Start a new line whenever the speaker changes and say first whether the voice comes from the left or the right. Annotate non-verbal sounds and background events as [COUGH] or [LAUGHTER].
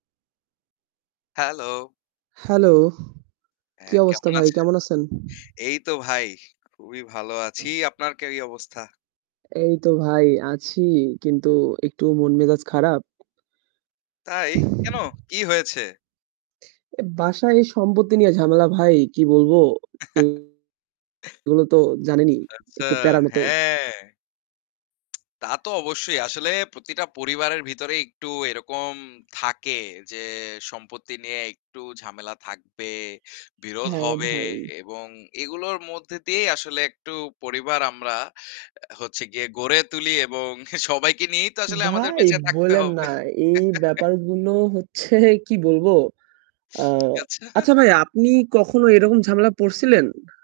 left: Hello!
right: Hello! কি
left: হ্যাঁ,
right: অবস্থা
left: কেমন
right: ভাই?
left: আছেন?
right: কেমন আছেন?
left: এই তো ভাই, খুবই ভালো আছি। আপনার কেই অবস্থা?
right: এই তো ভাই আছি। কিন্তু একটু মন মেজাজ খারাপ।
left: তাই? কেন? কি হয়েছে?
right: অ্যা বাসায় সম্পত্তি নিয়ে ঝামেলা ভাই। কি বলব?
left: [CHUCKLES]
right: এগুলো তো জানেনই।
left: আচ্ছা,
right: একটু প্যারার মতো
left: হ্যাঁ। তা তো অবশ্যই। আসলে প্রতিটা পরিবারের ভিতরেই একটু এরকম থাকে যে সম্পত্তি নিয়ে একটু ঝামেলা থাকবে, বিরোধ
right: হ্যাঁ
left: হবে
right: ভাই।
left: এবং এগুলোর মধ্যে দিয়েই আসলে একটু পরিবার আমরা অ্যা হচ্ছে গিয়ে গড়ে তুলি এবং সবাইকে নিয়েই তো আসলে আমাদের
right: ভাই
left: বেঁচে থাকতে
right: বইলেন
left: হবে।
right: না। এই
left: [CHUCKLES]
right: ব্যাপারগুলো হচ্ছে কি বলব? আ
left: আচ্ছা।
right: আচ্ছা ভাই আপনি কখনো এরকম ঝামেলায় পড়ছিলেন?